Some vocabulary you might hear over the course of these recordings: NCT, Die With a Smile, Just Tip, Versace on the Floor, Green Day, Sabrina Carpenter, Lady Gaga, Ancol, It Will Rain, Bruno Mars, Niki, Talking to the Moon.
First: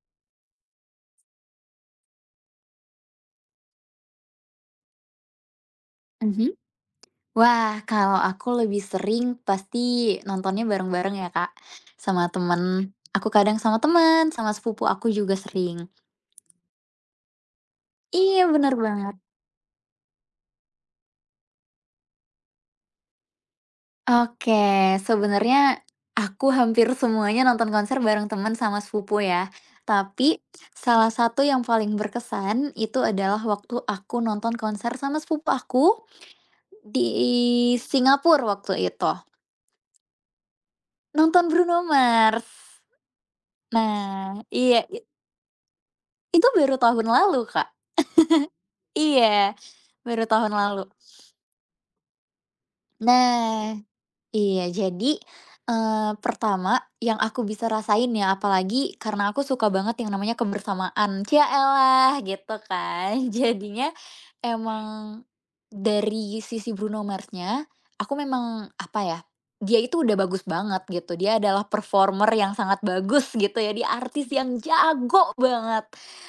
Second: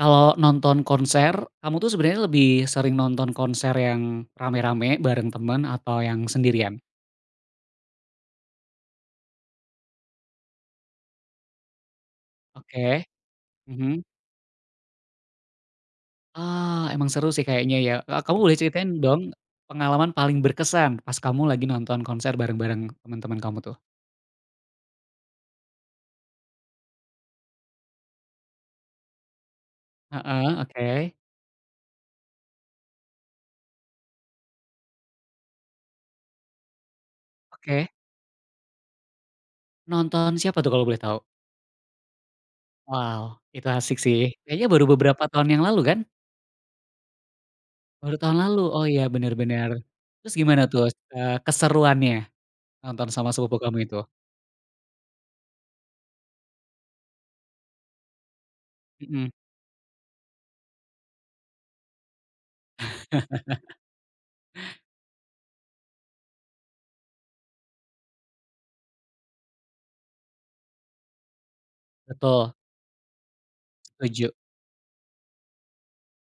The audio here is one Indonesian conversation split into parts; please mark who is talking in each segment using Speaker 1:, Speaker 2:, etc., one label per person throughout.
Speaker 1: Kalau nonton konser, kamu tuh sebenarnya lebih sering nonton konser yang rame-rame bareng temen atau yang
Speaker 2: Mhm.
Speaker 1: sendirian?
Speaker 2: Wah, kalau aku lebih sering pasti nontonnya bareng-bareng ya, Kak, sama temen.
Speaker 1: Oke,
Speaker 2: Aku kadang sama
Speaker 1: mhm.
Speaker 2: temen, sama sepupu aku juga sering.
Speaker 1: Ah, emang seru sih kayaknya ya, kamu
Speaker 2: Iya,
Speaker 1: boleh
Speaker 2: bener
Speaker 1: ceritain
Speaker 2: banget.
Speaker 1: dong pengalaman paling berkesan pas kamu lagi nonton konser bareng-bareng teman-teman kamu tuh?
Speaker 2: Oke, sebenarnya aku hampir semuanya nonton konser bareng teman sama sepupu ya. Tapi
Speaker 1: Heeh,
Speaker 2: salah
Speaker 1: oke
Speaker 2: satu yang paling berkesan itu adalah waktu aku nonton konser sama sepupu aku di
Speaker 1: oke.
Speaker 2: Singapura waktu itu.
Speaker 1: Nonton siapa tuh kalau boleh tahu?
Speaker 2: Nonton Bruno Mars.
Speaker 1: Wow, itu asik sih.
Speaker 2: Nah,
Speaker 1: Kayaknya
Speaker 2: iya.
Speaker 1: baru beberapa tahun yang lalu kan?
Speaker 2: Itu baru tahun lalu, Kak.
Speaker 1: Baru tahun lalu, oh iya
Speaker 2: Iya,
Speaker 1: bener bener.
Speaker 2: baru
Speaker 1: Terus
Speaker 2: tahun
Speaker 1: gimana tuh,
Speaker 2: lalu.
Speaker 1: keseruannya nonton sama sepupu
Speaker 2: Nah,
Speaker 1: kamu itu?
Speaker 2: iya, jadi, pertama yang aku bisa rasain ya, apalagi
Speaker 1: Mhm.
Speaker 2: karena aku suka banget yang namanya kebersamaan. Yaelah gitu kan. Jadinya emang dari sisi Bruno Mars-nya, aku memang apa ya, dia itu udah bagus banget gitu. Dia adalah performer
Speaker 1: Betul,
Speaker 2: yang sangat bagus gitu ya, dia artis
Speaker 1: setuju
Speaker 2: yang jago banget.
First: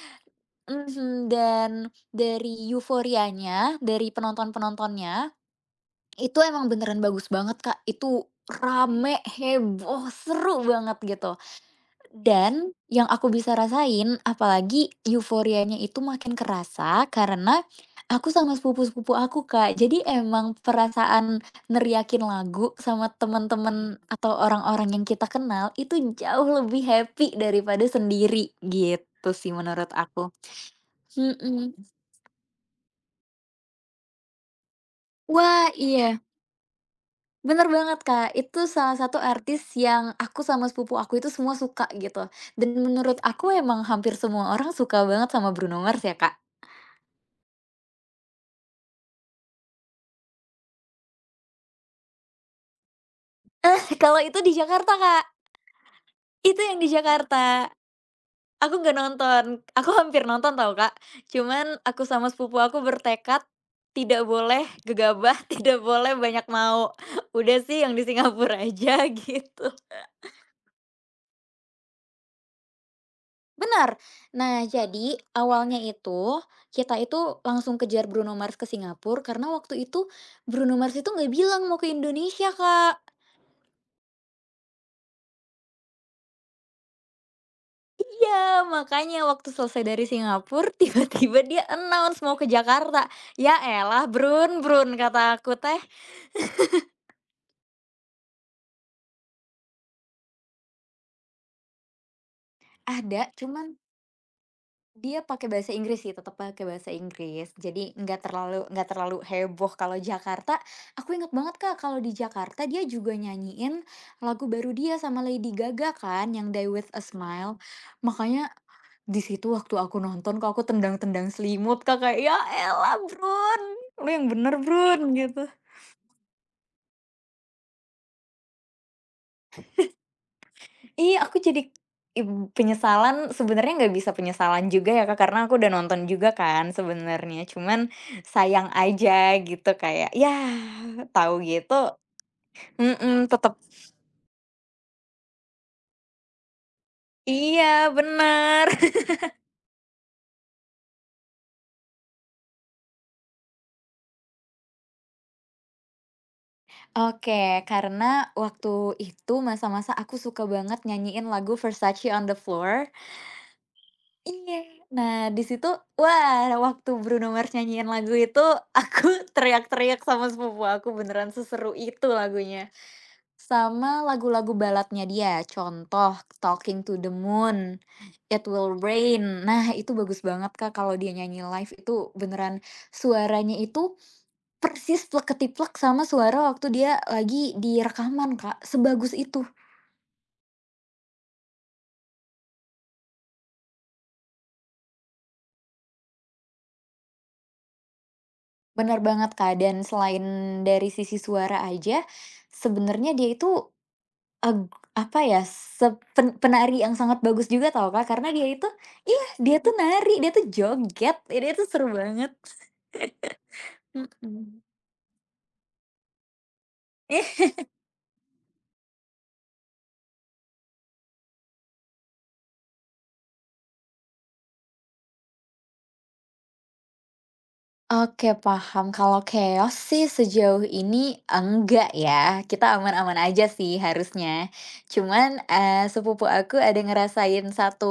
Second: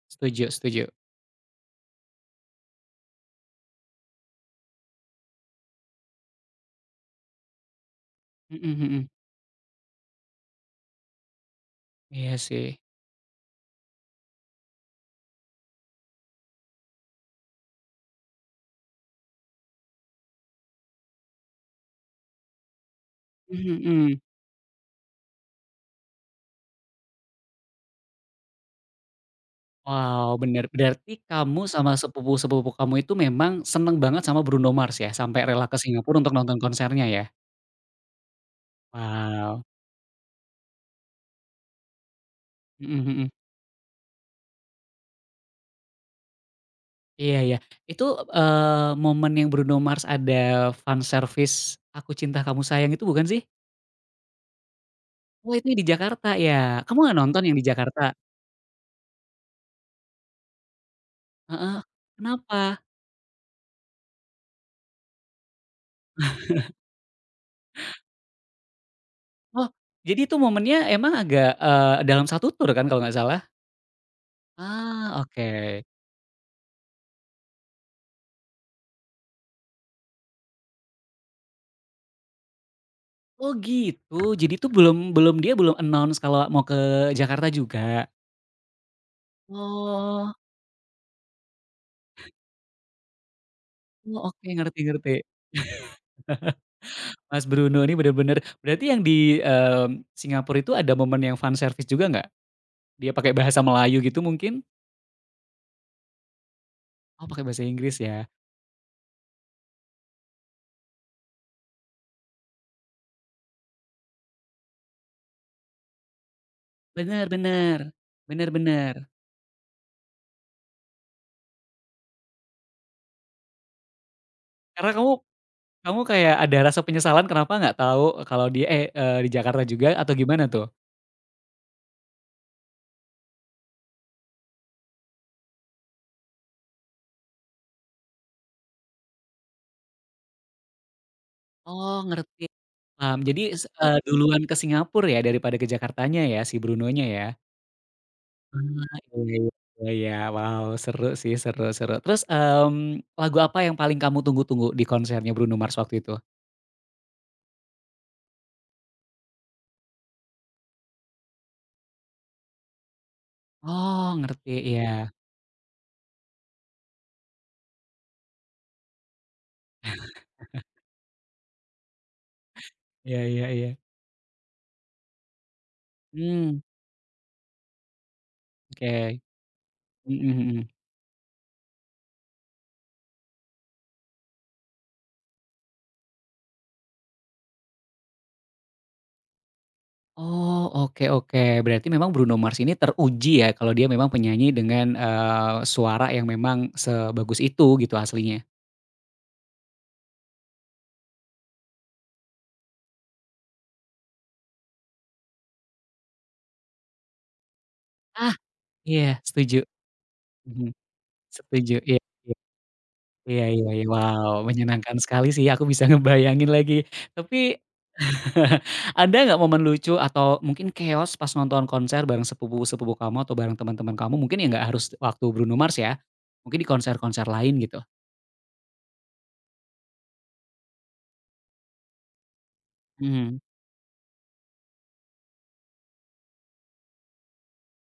Speaker 1: setuju setuju.
Speaker 2: Mhm, dan dari euforianya, dari penonton-penontonnya, itu emang beneran bagus banget, Kak. Itu
Speaker 1: Mhm mhm.
Speaker 2: rame, heboh, seru banget gitu.
Speaker 1: Iya
Speaker 2: Dan
Speaker 1: sih.
Speaker 2: yang aku bisa rasain, apalagi euforianya itu makin kerasa karena aku sama sepupu-sepupu aku, Kak. Jadi emang perasaan neriakin lagu sama teman
Speaker 1: Mhm
Speaker 2: teman
Speaker 1: mhm.
Speaker 2: atau orang-orang yang kita kenal itu jauh lebih happy daripada sendiri, gitu sih menurut aku.
Speaker 1: Wow, bener. Berarti kamu
Speaker 2: Mhm.
Speaker 1: sama sepupu-sepupu kamu itu memang seneng banget sama Bruno Mars ya, sampai rela
Speaker 2: Wah,
Speaker 1: ke
Speaker 2: iya,
Speaker 1: Singapura untuk nonton konsernya ya?
Speaker 2: bener banget, Kak. Itu salah satu artis
Speaker 1: Wow.
Speaker 2: yang aku sama sepupu aku itu semua suka gitu, dan
Speaker 1: Mhm
Speaker 2: menurut
Speaker 1: mhm.
Speaker 2: aku emang hampir semua orang suka banget sama Bruno Mars ya, Kak.
Speaker 1: Iya iya. Itu, momen yang Bruno Mars ada fan service "Aku Cinta Kamu Sayang" itu bukan sih?
Speaker 2: Eh, kalau itu di Jakarta, Kak,
Speaker 1: Oh itu di Jakarta ya?
Speaker 2: itu yang di
Speaker 1: Kamu nggak nonton yang di
Speaker 2: Jakarta.
Speaker 1: Jakarta?
Speaker 2: Aku nggak nonton, aku hampir nonton tau, Kak. Cuman
Speaker 1: Heeh,
Speaker 2: aku sama sepupu aku
Speaker 1: kenapa?
Speaker 2: bertekad tidak boleh gegabah, tidak boleh banyak mau. Udah sih yang di Singapura aja
Speaker 1: Oh,
Speaker 2: gitu.
Speaker 1: jadi itu momennya emang agak, dalam satu tur kan kalau nggak salah?
Speaker 2: Benar. Nah, jadi
Speaker 1: Ah, oke.
Speaker 2: awalnya itu, kita itu langsung kejar Bruno Mars ke Singapura karena waktu itu Bruno Mars itu nggak bilang mau ke Indonesia, Kak.
Speaker 1: Oh gitu, jadi itu belum belum dia belum announce kalau mau ke Jakarta juga?
Speaker 2: Iya, makanya waktu selesai dari
Speaker 1: Oh,
Speaker 2: Singapura, tiba-tiba dia announce mau ke Jakarta. Ya elah,
Speaker 1: oh oke
Speaker 2: Brun,
Speaker 1: ngerti
Speaker 2: Brun,
Speaker 1: ngerti.
Speaker 2: kata aku teh.
Speaker 1: Mas Bruno ini bener-bener berarti yang di, Singapura itu ada momen yang fan service juga nggak? Dia
Speaker 2: Ada,
Speaker 1: pakai bahasa
Speaker 2: cuman.
Speaker 1: Melayu gitu mungkin?
Speaker 2: Dia pakai bahasa Inggris sih, tetap pakai bahasa
Speaker 1: Oh pakai
Speaker 2: Inggris.
Speaker 1: bahasa
Speaker 2: Jadi
Speaker 1: Inggris
Speaker 2: nggak
Speaker 1: ya?
Speaker 2: terlalu nggak terlalu heboh kalau Jakarta. Aku inget banget Kak, kalau di Jakarta dia juga nyanyiin lagu baru dia sama Lady Gaga kan, yang Die With a
Speaker 1: Bener
Speaker 2: Smile.
Speaker 1: bener, bener
Speaker 2: Makanya
Speaker 1: bener.
Speaker 2: di situ waktu aku nonton, kok aku tendang-tendang selimut Kak, kayak, "Ya elah brun lu yang bener
Speaker 1: Karena kamu
Speaker 2: brun gitu."
Speaker 1: kamu kayak ada rasa penyesalan kenapa nggak tahu kalau dia di Jakarta juga atau gimana tuh?
Speaker 2: Iya, aku jadi ib penyesalan sebenarnya nggak bisa penyesalan juga ya, Kak, karena aku udah nonton juga kan sebenarnya, cuman sayang aja gitu kayak, ya tahu gitu.
Speaker 1: Oh ngerti. Mmm,
Speaker 2: Mhm,
Speaker 1: jadi
Speaker 2: tetep.
Speaker 1: duluan ke Singapura ya daripada ke Jakartanya ya si Brunonya ya?
Speaker 2: Iya, benar.
Speaker 1: Ah, iya iya iya iya. Wow, seru sih, seru seru. Terus, lagu apa yang paling kamu tunggu-tunggu di konsernya Bruno Mars waktu itu?
Speaker 2: Oke, karena waktu itu masa-masa aku suka banget nyanyiin lagu Versace on the Floor.
Speaker 1: Oh, ngerti,
Speaker 2: Iya,
Speaker 1: iya.
Speaker 2: nah di situ, wah waktu Bruno Mars nyanyiin lagu itu, aku teriak-teriak sama sepupu aku, beneran seseru itu lagunya.
Speaker 1: Iya iya iya.
Speaker 2: Sama lagu-lagu baladnya dia, contoh
Speaker 1: Mmm,
Speaker 2: "Talking to the Moon", "It Will
Speaker 1: oke.
Speaker 2: Rain". Nah, itu bagus
Speaker 1: Mhm
Speaker 2: banget,
Speaker 1: mhm.
Speaker 2: Kak, kalau dia nyanyi live itu beneran suaranya itu persis plek ketiplek sama suara waktu dia lagi di rekaman, Kak, sebagus itu.
Speaker 1: Oh, oke oke. Berarti memang Bruno Mars ini teruji ya kalau dia memang penyanyi dengan, suara yang memang sebagus itu gitu aslinya.
Speaker 2: Bener banget, Kak, dan selain dari sisi suara aja, sebenarnya dia itu, eg apa ya, penari yang sangat bagus juga tau, Kak, karena
Speaker 1: Ah,
Speaker 2: dia itu,
Speaker 1: iya
Speaker 2: iya,
Speaker 1: setuju.
Speaker 2: dia tuh nari, dia tuh
Speaker 1: Mhm,
Speaker 2: joget, dia tuh
Speaker 1: setuju,
Speaker 2: seru
Speaker 1: iya.
Speaker 2: banget.
Speaker 1: Iya iya iya. Wow,
Speaker 2: Mhm.
Speaker 1: menyenangkan sekali sih, aku bisa ngebayangin lagi.
Speaker 2: Ih.
Speaker 1: Tapi ada nggak momen lucu atau mungkin chaos pas nonton konser bareng sepupu-sepupu kamu atau bareng teman-teman kamu, mungkin ya nggak harus waktu Bruno Mars ya, mungkin di konser-konser lain gitu?
Speaker 2: Oke, paham. Kalau keos sih sejauh ini enggak ya, kita aman-aman
Speaker 1: Mhm.
Speaker 2: aja sih harusnya. Cuman, sepupu aku ada ngerasain satu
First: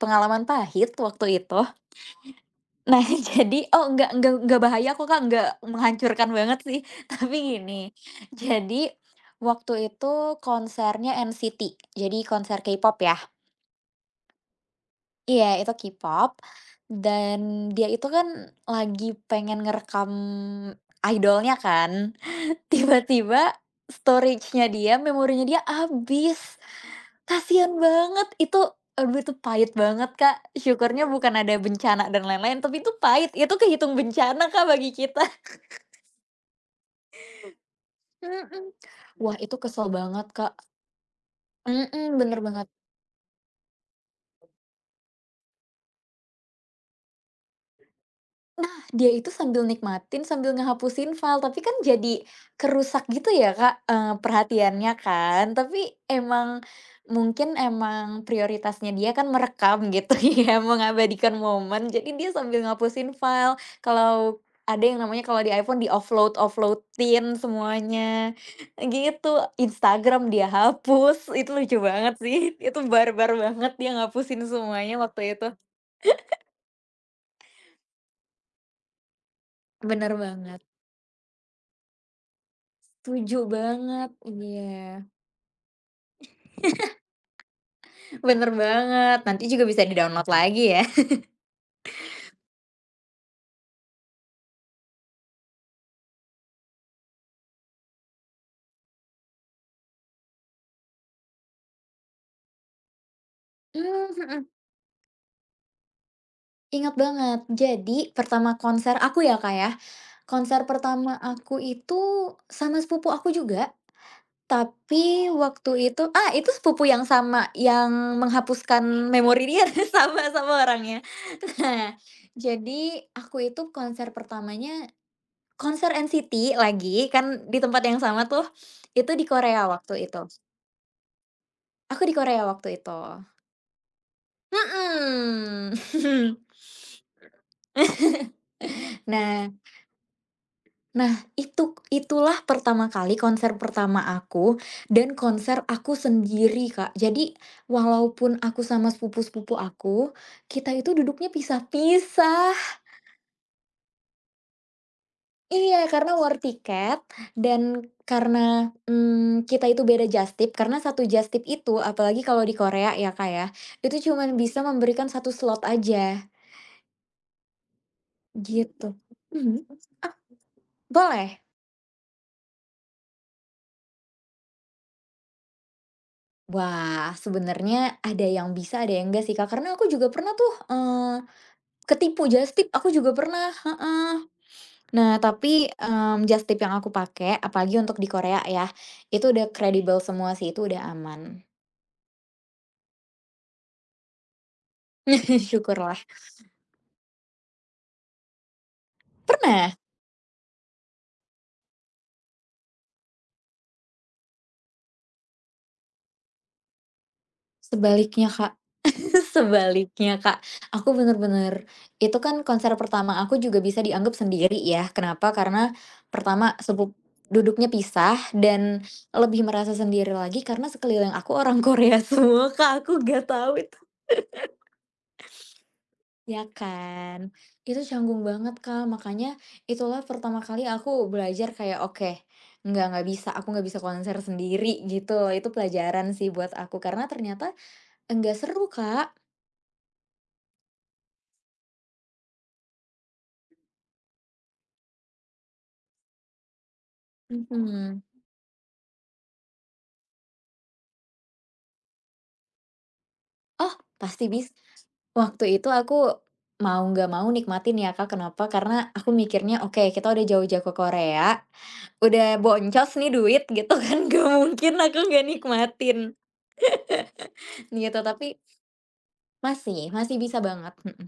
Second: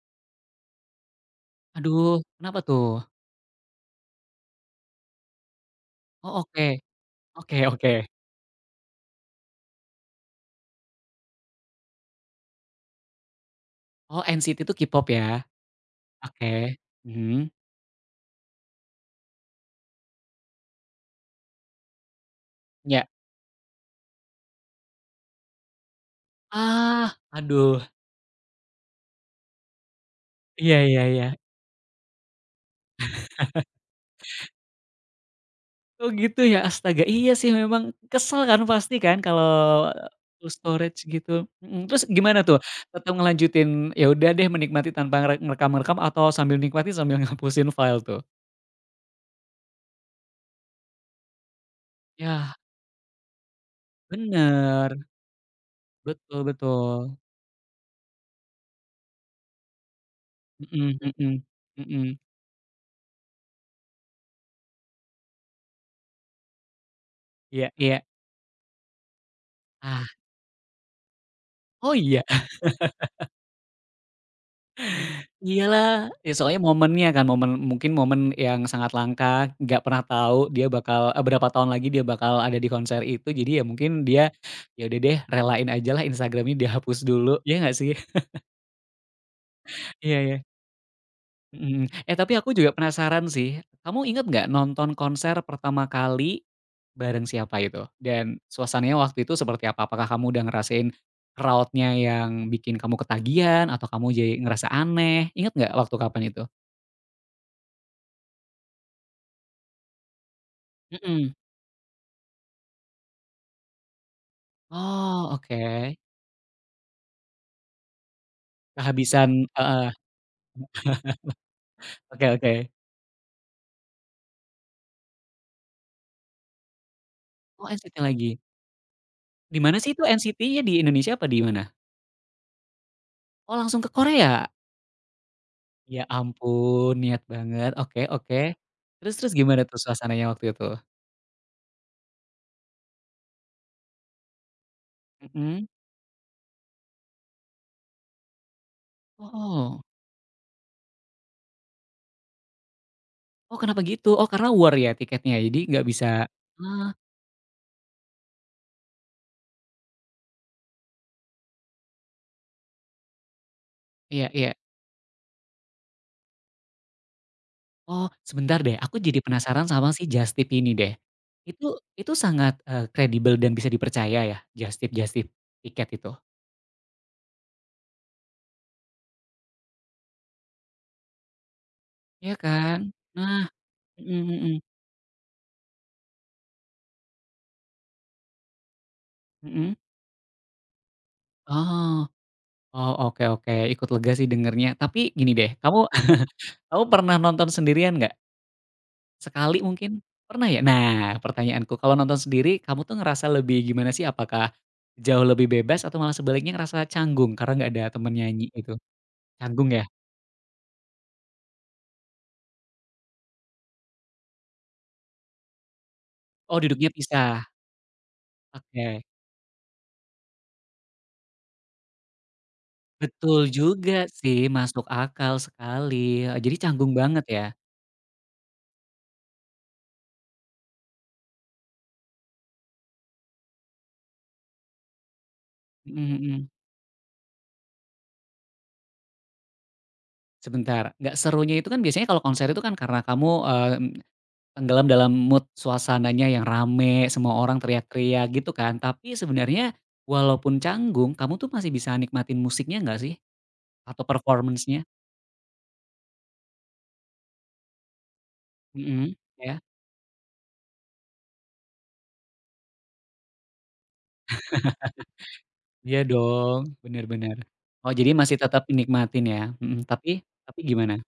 Speaker 2: pengalaman pahit waktu itu.
Speaker 1: Aduh, kenapa
Speaker 2: Nah,
Speaker 1: tuh?
Speaker 2: jadi oh, enggak bahaya kok, Kak, enggak menghancurkan
Speaker 1: Oh,
Speaker 2: banget
Speaker 1: oke.
Speaker 2: sih. Tapi
Speaker 1: Oke
Speaker 2: gini,
Speaker 1: oke.
Speaker 2: jadi waktu itu konsernya NCT, jadi konser K-pop ya.
Speaker 1: Oh, NCT itu K-pop
Speaker 2: Iya,
Speaker 1: ya?
Speaker 2: itu K-pop,
Speaker 1: Oke.
Speaker 2: dan
Speaker 1: Mhm.
Speaker 2: dia itu kan lagi pengen ngerekam idolnya kan,
Speaker 1: Ya.
Speaker 2: tiba-tiba storage-nya dia, memorinya dia habis.
Speaker 1: Ah,
Speaker 2: Kasian
Speaker 1: aduh.
Speaker 2: banget, itu, aduh, itu pahit banget, Kak,
Speaker 1: Iya iya
Speaker 2: syukurnya
Speaker 1: iya.
Speaker 2: bukan ada bencana dan lain-lain, tapi itu pahit, itu kehitung bencana, Kak, bagi kita.
Speaker 1: Oh gitu ya? Astaga, iya sih memang kesel kan
Speaker 2: Mhm.
Speaker 1: pasti kan
Speaker 2: Wah,
Speaker 1: kalau
Speaker 2: itu kesel banget,
Speaker 1: full
Speaker 2: Kak.
Speaker 1: storage gitu, mhm, terus
Speaker 2: Mhm, bener
Speaker 1: gimana tuh?
Speaker 2: banget.
Speaker 1: Tetap ngelanjutin, ya udah deh menikmati tanpa ngerekam-ngerekam atau sambil nikmati sambil ngapusin file tuh?
Speaker 2: Nah, dia itu sambil nikmatin, sambil ngehapusin file, tapi kan jadi
Speaker 1: Ya
Speaker 2: kerusak gitu ya, Kak, perhatiannya
Speaker 1: bener,
Speaker 2: kan. Tapi
Speaker 1: betul
Speaker 2: emang
Speaker 1: betul,
Speaker 2: mungkin emang prioritasnya dia kan merekam gitu ya,
Speaker 1: mhm
Speaker 2: mengabadikan
Speaker 1: mhm,
Speaker 2: momen, jadi
Speaker 1: mhm,
Speaker 2: dia sambil ngapusin file. Kalau ada yang namanya kalau di iPhone di offloadin
Speaker 1: iya iya.
Speaker 2: semuanya, gitu.
Speaker 1: Ah,
Speaker 2: Instagram dia hapus, itu lucu
Speaker 1: oh
Speaker 2: banget
Speaker 1: iya?
Speaker 2: sih, itu barbar banget dia ngapusin semuanya waktu itu.
Speaker 1: Iyalah, ya soalnya momennya kan, momen mungkin momen yang sangat langka, nggak pernah
Speaker 2: Bener
Speaker 1: tahu
Speaker 2: banget.
Speaker 1: dia bakal berapa tahun lagi dia bakal ada di konser itu,
Speaker 2: Setuju
Speaker 1: jadi ya mungkin
Speaker 2: banget,
Speaker 1: dia,
Speaker 2: iya.
Speaker 1: ya udah deh relain ajalah Instagram-nya dihapus dulu, ya nggak sih?
Speaker 2: Bener banget, nanti juga bisa
Speaker 1: Iya
Speaker 2: di-download
Speaker 1: ya.
Speaker 2: lagi ya.
Speaker 1: Mhm. Eh, tapi aku juga penasaran sih, kamu ingat nggak nonton konser pertama kali bareng siapa itu? Dan suasananya waktu itu seperti apa? Apakah kamu udah ngerasain crowdnya yang bikin kamu ketagihan atau kamu jadi
Speaker 2: Mhm,
Speaker 1: ngerasa aneh, ingat nggak waktu kapan itu?
Speaker 2: ingat banget. Jadi pertama konser aku ya, Kak, ya, konser pertama
Speaker 1: Mhm.
Speaker 2: aku itu sama sepupu aku juga, tapi
Speaker 1: Oh,
Speaker 2: waktu
Speaker 1: oke.
Speaker 2: itu, ah, itu sepupu yang sama yang menghapuskan
Speaker 1: Kehabisan
Speaker 2: memori dia,
Speaker 1: heeh,
Speaker 2: sama-sama orangnya. Nah,
Speaker 1: oke oke.
Speaker 2: jadi aku itu konser pertamanya konser NCT lagi, kan di
Speaker 1: Oh,
Speaker 2: tempat
Speaker 1: NCT
Speaker 2: yang sama
Speaker 1: lagi.
Speaker 2: tuh, itu di
Speaker 1: Di
Speaker 2: Korea
Speaker 1: mana sih itu
Speaker 2: waktu itu.
Speaker 1: NCT-nya, di Indonesia apa di mana?
Speaker 2: Aku di Korea waktu itu.
Speaker 1: Oh, langsung ke Korea? Ya
Speaker 2: Mhm.
Speaker 1: ampun, niat banget. Oke oke. Terus terus
Speaker 2: Nah
Speaker 1: gimana tuh suasananya waktu itu?
Speaker 2: nah itulah pertama kali konser pertama aku dan konser
Speaker 1: Mhm.
Speaker 2: aku sendiri, Kak. Jadi walaupun aku sama
Speaker 1: Oh
Speaker 2: sepupu-sepupu
Speaker 1: oh,
Speaker 2: aku, kita itu duduknya pisah-pisah.
Speaker 1: oh, kenapa gitu? Oh, karena war ya tiketnya, ya? Jadi
Speaker 2: Iya,
Speaker 1: nggak
Speaker 2: karena
Speaker 1: bisa
Speaker 2: war
Speaker 1: ah,
Speaker 2: tiket dan karena, kita itu beda jastip, karena satu jastip itu apalagi kalau di Korea ya, Kak, ya, itu
Speaker 1: iya
Speaker 2: cuman
Speaker 1: iya.
Speaker 2: bisa memberikan satu slot aja.
Speaker 1: Oh, sebentar deh,
Speaker 2: Gitu,
Speaker 1: aku jadi
Speaker 2: mhm.
Speaker 1: penasaran sama si
Speaker 2: Ah,
Speaker 1: Just Tip ini deh.
Speaker 2: boleh?
Speaker 1: Itu sangat, kredibel dan bisa dipercaya ya, Just Tip Just Tip tiket itu?
Speaker 2: Wah, sebenarnya ada yang bisa, ada yang enggak sih, Kak, karena aku juga pernah tuh, ketipu
Speaker 1: Iya
Speaker 2: just tip
Speaker 1: kan?
Speaker 2: aku juga
Speaker 1: Nah
Speaker 2: pernah,
Speaker 1: mhm
Speaker 2: heeh.
Speaker 1: mhm,
Speaker 2: Nah, tapi, just tip yang aku pakai, apalagi untuk di Korea ya, itu udah
Speaker 1: mhm.
Speaker 2: kredibel semua sih, itu udah aman.
Speaker 1: Oh. Oh, oke oke, ikut lega sih dengernya. Tapi gini deh, kamu
Speaker 2: Syukurlah.
Speaker 1: kamu pernah nonton sendirian nggak? Sekali
Speaker 2: Pernah,
Speaker 1: mungkin? Pernah ya? Nah, pertanyaanku kalau nonton sendiri kamu tuh ngerasa lebih gimana sih? Apakah jauh lebih bebas atau malah sebaliknya ngerasa canggung karena nggak ada temen
Speaker 2: sebaliknya,
Speaker 1: nyanyi
Speaker 2: Kak.
Speaker 1: itu? Canggung ya?
Speaker 2: Sebaliknya, Kak, aku bener-bener itu kan konser pertama aku juga bisa dianggap sendiri ya, kenapa? Karena pertama
Speaker 1: Oh, duduknya pisah.
Speaker 2: duduknya pisah dan
Speaker 1: Oke.
Speaker 2: lebih merasa sendiri lagi karena sekeliling aku orang Korea semua, Kak, aku gak
Speaker 1: Betul
Speaker 2: tahu itu.
Speaker 1: juga sih, masuk akal sekali,
Speaker 2: Ya
Speaker 1: jadi canggung
Speaker 2: kan?
Speaker 1: banget ya?
Speaker 2: Itu canggung banget, Kak, makanya itulah pertama kali aku belajar kayak, "Oke, nggak bisa, aku nggak bisa konser sendiri," gitu. Itu pelajaran
Speaker 1: Mhm
Speaker 2: sih
Speaker 1: mhm.
Speaker 2: buat aku karena ternyata enggak seru, Kak.
Speaker 1: Sebentar, nggak serunya itu kan biasanya kalau konser itu kan karena kamu, mmm tenggelam dalam mood suasananya yang rame, semua orang
Speaker 2: Mhm.
Speaker 1: teriak-teriak gitu kan. Tapi sebenarnya walaupun canggung, kamu tuh masih bisa nikmatin musiknya nggak sih?
Speaker 2: Oh,
Speaker 1: Atau
Speaker 2: pasti bisa.
Speaker 1: performance-nya?
Speaker 2: Waktu itu aku mau nggak mau nikmatin ya, Kak, kenapa? Karena aku
Speaker 1: Mhm, ya.
Speaker 2: mikirnya, "Oke, kita udah jauh-jauh ke Korea, udah boncos nih duit," gitu kan, gak mungkin aku nggak
Speaker 1: Iya
Speaker 2: nikmatin,
Speaker 1: dong, bener bener. Oh
Speaker 2: gitu.
Speaker 1: jadi
Speaker 2: Tapi
Speaker 1: masih tetap nikmatin ya? Mhm,
Speaker 2: masih masih bisa
Speaker 1: tapi
Speaker 2: banget,
Speaker 1: gimana?
Speaker 2: mhm,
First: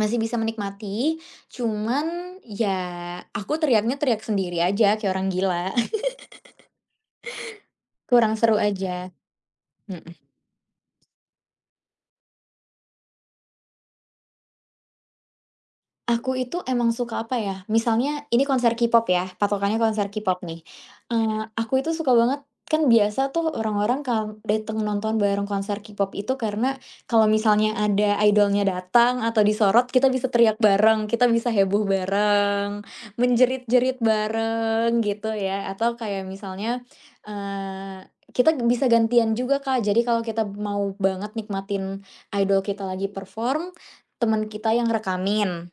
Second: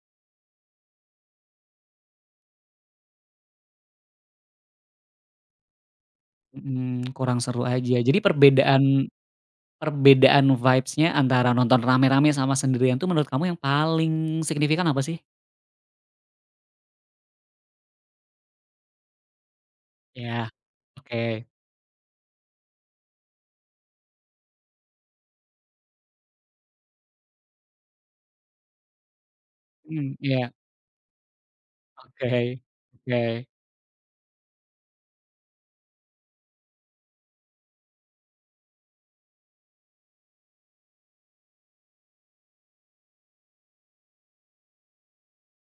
Speaker 2: masih bisa menikmati, cuman ya aku teriaknya teriak sendiri aja kayak orang gila,
Speaker 1: Mhm, kurang seru aja. Jadi
Speaker 2: kurang seru aja,
Speaker 1: perbedaan
Speaker 2: mhm.
Speaker 1: perbedaan vibes-nya antara nonton rame-rame sama sendirian tuh menurut kamu yang paling signifikan apa sih?
Speaker 2: Aku itu emang suka apa ya, misalnya ini konser K-pop ya, patokannya konser K-pop
Speaker 1: Iya,
Speaker 2: nih.
Speaker 1: oke.
Speaker 2: Aku itu suka banget kan biasa tuh orang-orang kalau dateng nonton bareng konser K-pop itu karena kalau misalnya ada idolnya datang atau disorot, kita
Speaker 1: Mhm,
Speaker 2: bisa
Speaker 1: iya,
Speaker 2: teriak bareng, kita bisa heboh
Speaker 1: oke,
Speaker 2: bareng,
Speaker 1: oke.
Speaker 2: menjerit-jerit bareng gitu ya, atau kayak misalnya, kita bisa gantian juga, Kak. Jadi kalau kita mau banget nikmatin idol kita lagi perform, teman kita yang rekamin.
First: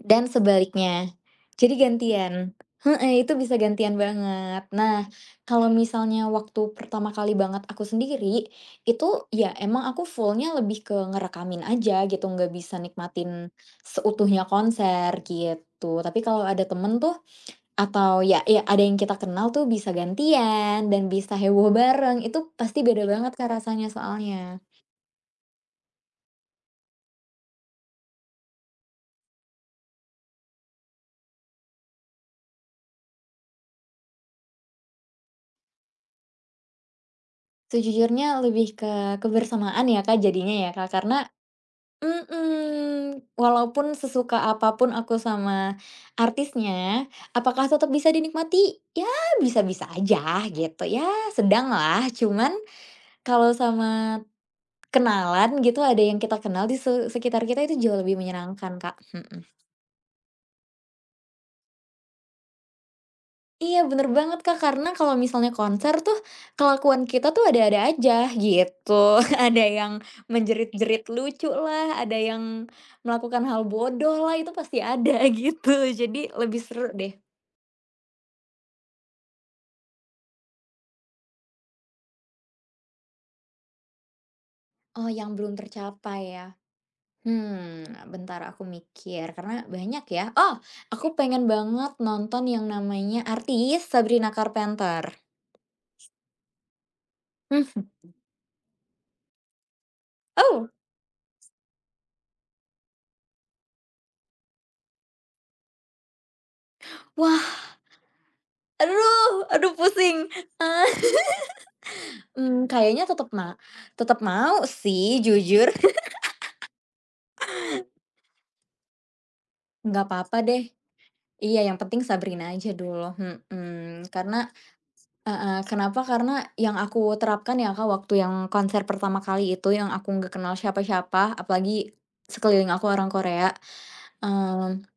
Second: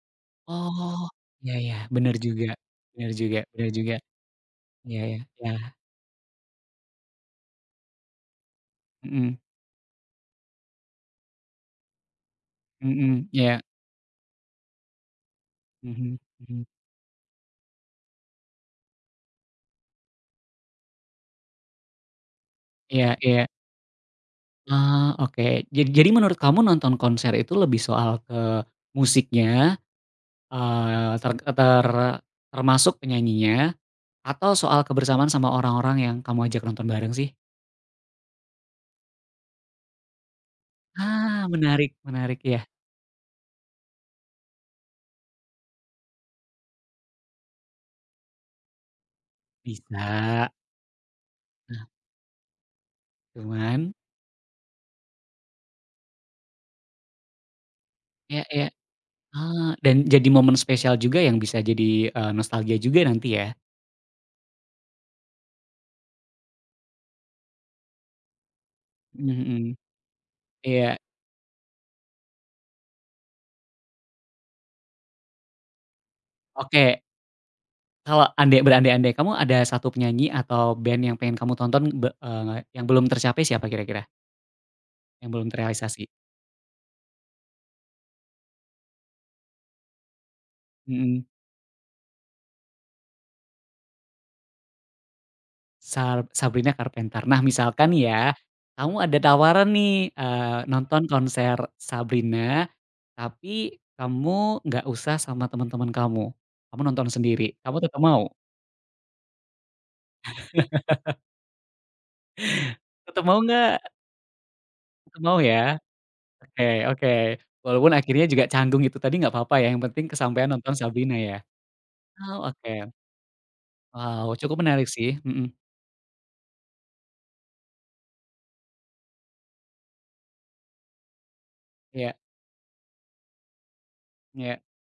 Speaker 2: Dan
Speaker 1: Oh,
Speaker 2: sebaliknya.
Speaker 1: iya ya,
Speaker 2: Jadi
Speaker 1: bener
Speaker 2: gantian.
Speaker 1: juga bener
Speaker 2: Heeh, itu
Speaker 1: juga
Speaker 2: bisa
Speaker 1: bener juga.
Speaker 2: gantian banget.
Speaker 1: Iya
Speaker 2: Nah,
Speaker 1: ya, ya,
Speaker 2: kalau misalnya waktu pertama kali banget aku sendiri, itu
Speaker 1: mhm
Speaker 2: ya emang aku fullnya lebih ke ngerekamin aja gitu, nggak bisa
Speaker 1: mhm,
Speaker 2: nikmatin
Speaker 1: iya,
Speaker 2: seutuhnya konser gitu.
Speaker 1: mhm
Speaker 2: Tapi kalau ada
Speaker 1: mhm,
Speaker 2: temen tuh atau ya ada yang kita kenal tuh bisa gantian dan bisa heboh bareng, itu pasti beda
Speaker 1: iya
Speaker 2: banget
Speaker 1: iya.
Speaker 2: Kak rasanya soalnya.
Speaker 1: Ah, oke. Jadi menurut kamu nonton konser itu lebih soal ke musiknya, eee, ter ter termasuk penyanyinya, atau soal kebersamaan sama orang-orang yang kamu ajak nonton bareng sih?
Speaker 2: Sejujurnya lebih ke kebersamaan ya Kak jadinya ya Kak, karena,
Speaker 1: Ah, menarik menarik, ya.
Speaker 2: mhm, walaupun sesuka apapun aku sama artisnya, apakah tetap bisa dinikmati? Ya bisa-bisa aja
Speaker 1: Bisa,
Speaker 2: gitu, ya sedanglah. Cuman kalau
Speaker 1: cuman
Speaker 2: sama kenalan gitu, ada yang kita kenal di sekitar kita itu jauh lebih
Speaker 1: iya iya,
Speaker 2: menyenangkan, Kak, mhm.
Speaker 1: ah, dan jadi momen spesial juga yang bisa jadi, nostalgia juga nanti ya?
Speaker 2: Iya bener banget Kak, karena kalau misalnya konser tuh, kelakuan kita tuh ada-ada aja gitu.
Speaker 1: Mhm
Speaker 2: Ada
Speaker 1: mhm.
Speaker 2: yang
Speaker 1: Iya,
Speaker 2: menjerit-jerit lucu lah, ada yang melakukan hal bodoh lah, itu pasti ada gitu. Jadi lebih seru
Speaker 1: oke.
Speaker 2: deh.
Speaker 1: Kalau andai berandai-andai, kamu ada satu penyanyi atau band yang pengen kamu tonton yang belum tercapai siapa kira-kira?
Speaker 2: Oh
Speaker 1: Yang
Speaker 2: yang
Speaker 1: belum
Speaker 2: belum
Speaker 1: terrealisasi?
Speaker 2: tercapai ya? Hmm, bentar aku mikir karena banyak ya. Oh, aku
Speaker 1: Mhm.
Speaker 2: pengen banget nonton yang namanya Artis Sabrina Carpenter.
Speaker 1: Sabrina Carpenter. Nah, misalkan nih
Speaker 2: Mhm.
Speaker 1: ya, kamu ada tawaran nih,
Speaker 2: Oh,
Speaker 1: nonton konser Sabrina, tapi kamu nggak usah sama teman-teman kamu. Kamu nonton sendiri.
Speaker 2: wah,
Speaker 1: Kamu tetap mau?
Speaker 2: aduh aduh pusing. Kayaknya
Speaker 1: Tetap
Speaker 2: tetep
Speaker 1: mau
Speaker 2: ma
Speaker 1: nggak?
Speaker 2: tetep mau
Speaker 1: Tetap
Speaker 2: sih
Speaker 1: mau
Speaker 2: jujur.
Speaker 1: ya? Oke oke. Walaupun akhirnya juga canggung itu tadi nggak apa-apa ya, yang
Speaker 2: Nggak
Speaker 1: penting
Speaker 2: apa-apa
Speaker 1: kesampaian
Speaker 2: deh.
Speaker 1: nonton Sabrina ya?
Speaker 2: Iya, yang penting Sabrina
Speaker 1: Oh,
Speaker 2: aja
Speaker 1: oke.
Speaker 2: dulu, mhm.
Speaker 1: Wow,
Speaker 2: Karena,
Speaker 1: cukup menarik sih, mhm,
Speaker 2: heeh, kenapa? Karena yang aku terapkan ya Kak, waktu yang konser pertama kali itu yang aku nggak kenal siapa-siapa, apalagi
Speaker 1: iya
Speaker 2: sekeliling aku orang Korea.
Speaker 1: iya,
Speaker 2: mmm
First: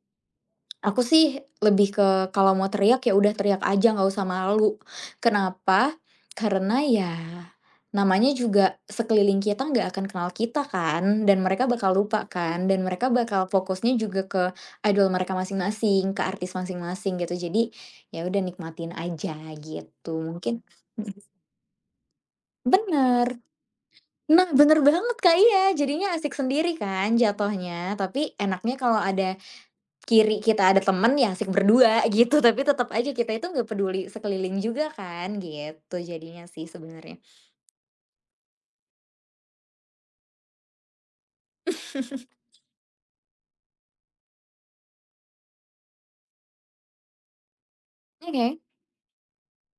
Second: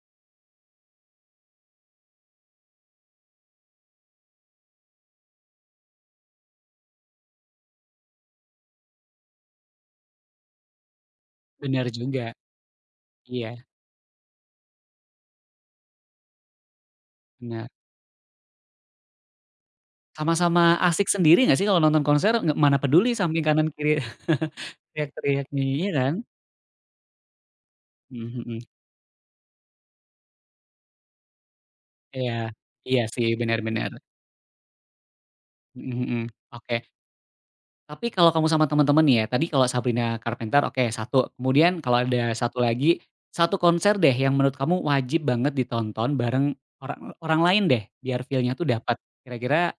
Speaker 2: Aku sih lebih ke kalau mau teriak ya udah teriak aja nggak usah malu. Kenapa? Karena ya namanya juga sekeliling kita nggak akan kenal kita kan dan mereka
Speaker 1: benar
Speaker 2: bakal lupa
Speaker 1: juga,
Speaker 2: kan dan mereka bakal
Speaker 1: iya,
Speaker 2: fokusnya juga ke idol mereka masing-masing, ke artis masing-masing gitu.
Speaker 1: bener.
Speaker 2: Jadi ya udah nikmatin aja gitu. Mungkin.
Speaker 1: Sama-sama asik
Speaker 2: Mhm.
Speaker 1: sendiri nggak sih kalau nonton konser, nggak mana peduli
Speaker 2: Bener.
Speaker 1: samping kanan kiri
Speaker 2: Nah, bener banget Kak,
Speaker 1: teriak-teriaknya,
Speaker 2: iya
Speaker 1: iya kan?
Speaker 2: jadinya asik sendiri kan jatohnya, tapi
Speaker 1: Mhm mhm,
Speaker 2: enaknya kalau ada kiri kita ada temen ya asik berdua
Speaker 1: iya,
Speaker 2: gitu, tapi tetap
Speaker 1: iya
Speaker 2: aja
Speaker 1: sih,
Speaker 2: kita itu nggak
Speaker 1: benar-benar.
Speaker 2: peduli sekeliling juga kan, gitu
Speaker 1: Mhm mhm,
Speaker 2: jadinya sih
Speaker 1: oke.
Speaker 2: sebenarnya.
Speaker 1: Tapi kalau kamu sama teman-teman nih ya, tadi kalau Sabrina Carpenter oke, satu. Kemudian kalau ada satu lagi, satu konser deh yang menurut kamu wajib banget ditonton bareng orang orang lain deh, biar feel-nya
Speaker 2: Oke,
Speaker 1: tuh dapat. Kira-kira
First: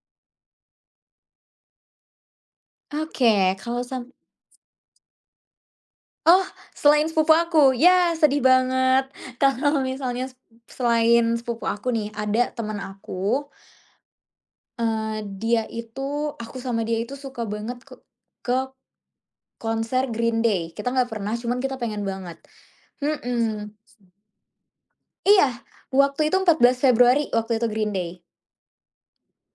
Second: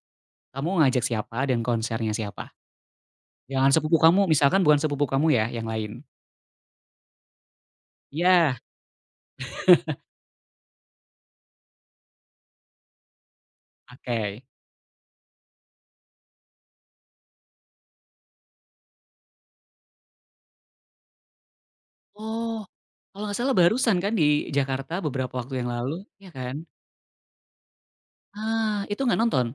Speaker 1: kamu ngajak siapa dan konsernya siapa?
Speaker 2: oke,
Speaker 1: Jangan
Speaker 2: kalau
Speaker 1: sepupu
Speaker 2: sam
Speaker 1: kamu, misalkan bukan sepupu kamu ya, yang lain?
Speaker 2: oh selain sepupu aku, ya sedih
Speaker 1: Iya,
Speaker 2: banget kalau misalnya selain sepupu aku nih, ada teman aku,
Speaker 1: oke.
Speaker 2: dia itu aku sama dia itu suka banget ke konser Green Day, kita nggak pernah cuman kita pengen banget.
Speaker 1: Oh, kalau nggak salah
Speaker 2: Mhm,
Speaker 1: barusan kan di Jakarta beberapa
Speaker 2: iya,
Speaker 1: waktu yang lalu,
Speaker 2: waktu
Speaker 1: iya
Speaker 2: itu
Speaker 1: kan?
Speaker 2: 14 Februari waktu itu Green Day.
Speaker 1: Ah, itu nggak nonton?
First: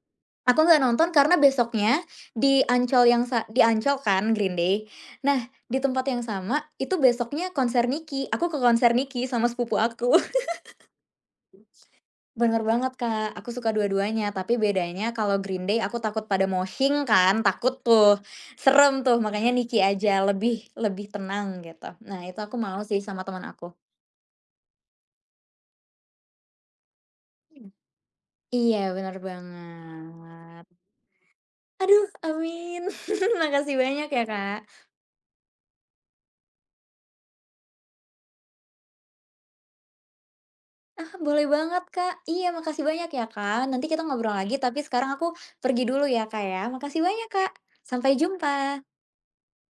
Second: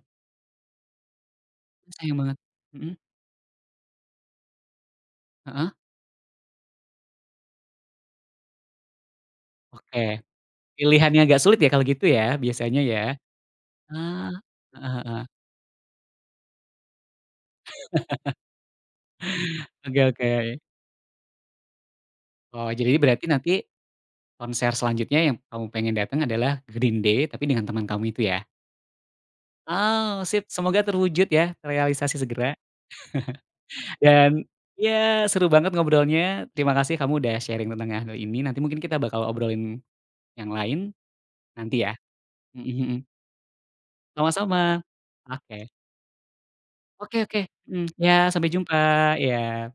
Speaker 2: Aku nggak nonton karena besoknya
Speaker 1: Sayang banget.
Speaker 2: di
Speaker 1: Mhm,
Speaker 2: Ancol yang sa di Ancol kan Green Day. Nah,
Speaker 1: heeh,
Speaker 2: di tempat yang sama itu besoknya konser Niki, aku ke konser Niki sama sepupu
Speaker 1: oke.
Speaker 2: aku.
Speaker 1: Pilihannya agak sulit ya kalau gitu ya,
Speaker 2: Bener
Speaker 1: biasanya
Speaker 2: banget,
Speaker 1: ya?
Speaker 2: Kak, aku suka dua-duanya,
Speaker 1: Ah,
Speaker 2: tapi
Speaker 1: heeh
Speaker 2: bedanya
Speaker 1: heeh,
Speaker 2: kalau Green Day aku takut pada moshing kan, takut tuh, serem tuh, makanya Niki
Speaker 1: oke
Speaker 2: aja
Speaker 1: oke.
Speaker 2: lebih lebih tenang gitu. Nah, itu aku
Speaker 1: Oh,
Speaker 2: mau
Speaker 1: jadi
Speaker 2: sih sama
Speaker 1: berarti
Speaker 2: teman
Speaker 1: nanti
Speaker 2: aku.
Speaker 1: konser selanjutnya yang kamu pengen datang adalah Green Day, tapi dengan teman kamu itu ya?
Speaker 2: Iya, bener
Speaker 1: Oh, sip,
Speaker 2: banget.
Speaker 1: semoga terwujud ya,
Speaker 2: Aduh,
Speaker 1: terrealisasi segera.
Speaker 2: amin. Makasih banyak ya,
Speaker 1: Dan,
Speaker 2: Kak.
Speaker 1: ya seru banget ngobrolnya. Terima kasih kamu udah sharing tentang hal ini. Nanti mungkin kita bakal obrolin yang lain
Speaker 2: Ah, boleh banget,
Speaker 1: nanti ya.
Speaker 2: Kak. Iya,
Speaker 1: Mhm
Speaker 2: makasih
Speaker 1: mhm.
Speaker 2: banyak ya, Kak. Nanti kita ngobrol lagi, tapi
Speaker 1: Sama-sama.
Speaker 2: sekarang aku
Speaker 1: Oke.
Speaker 2: pergi dulu ya, Kak, ya. Makasih
Speaker 1: Oke
Speaker 2: banyak,
Speaker 1: oke.
Speaker 2: Kak.
Speaker 1: Mhm.
Speaker 2: Sampai
Speaker 1: Ya sampai
Speaker 2: jumpa.
Speaker 1: jumpa. Ya.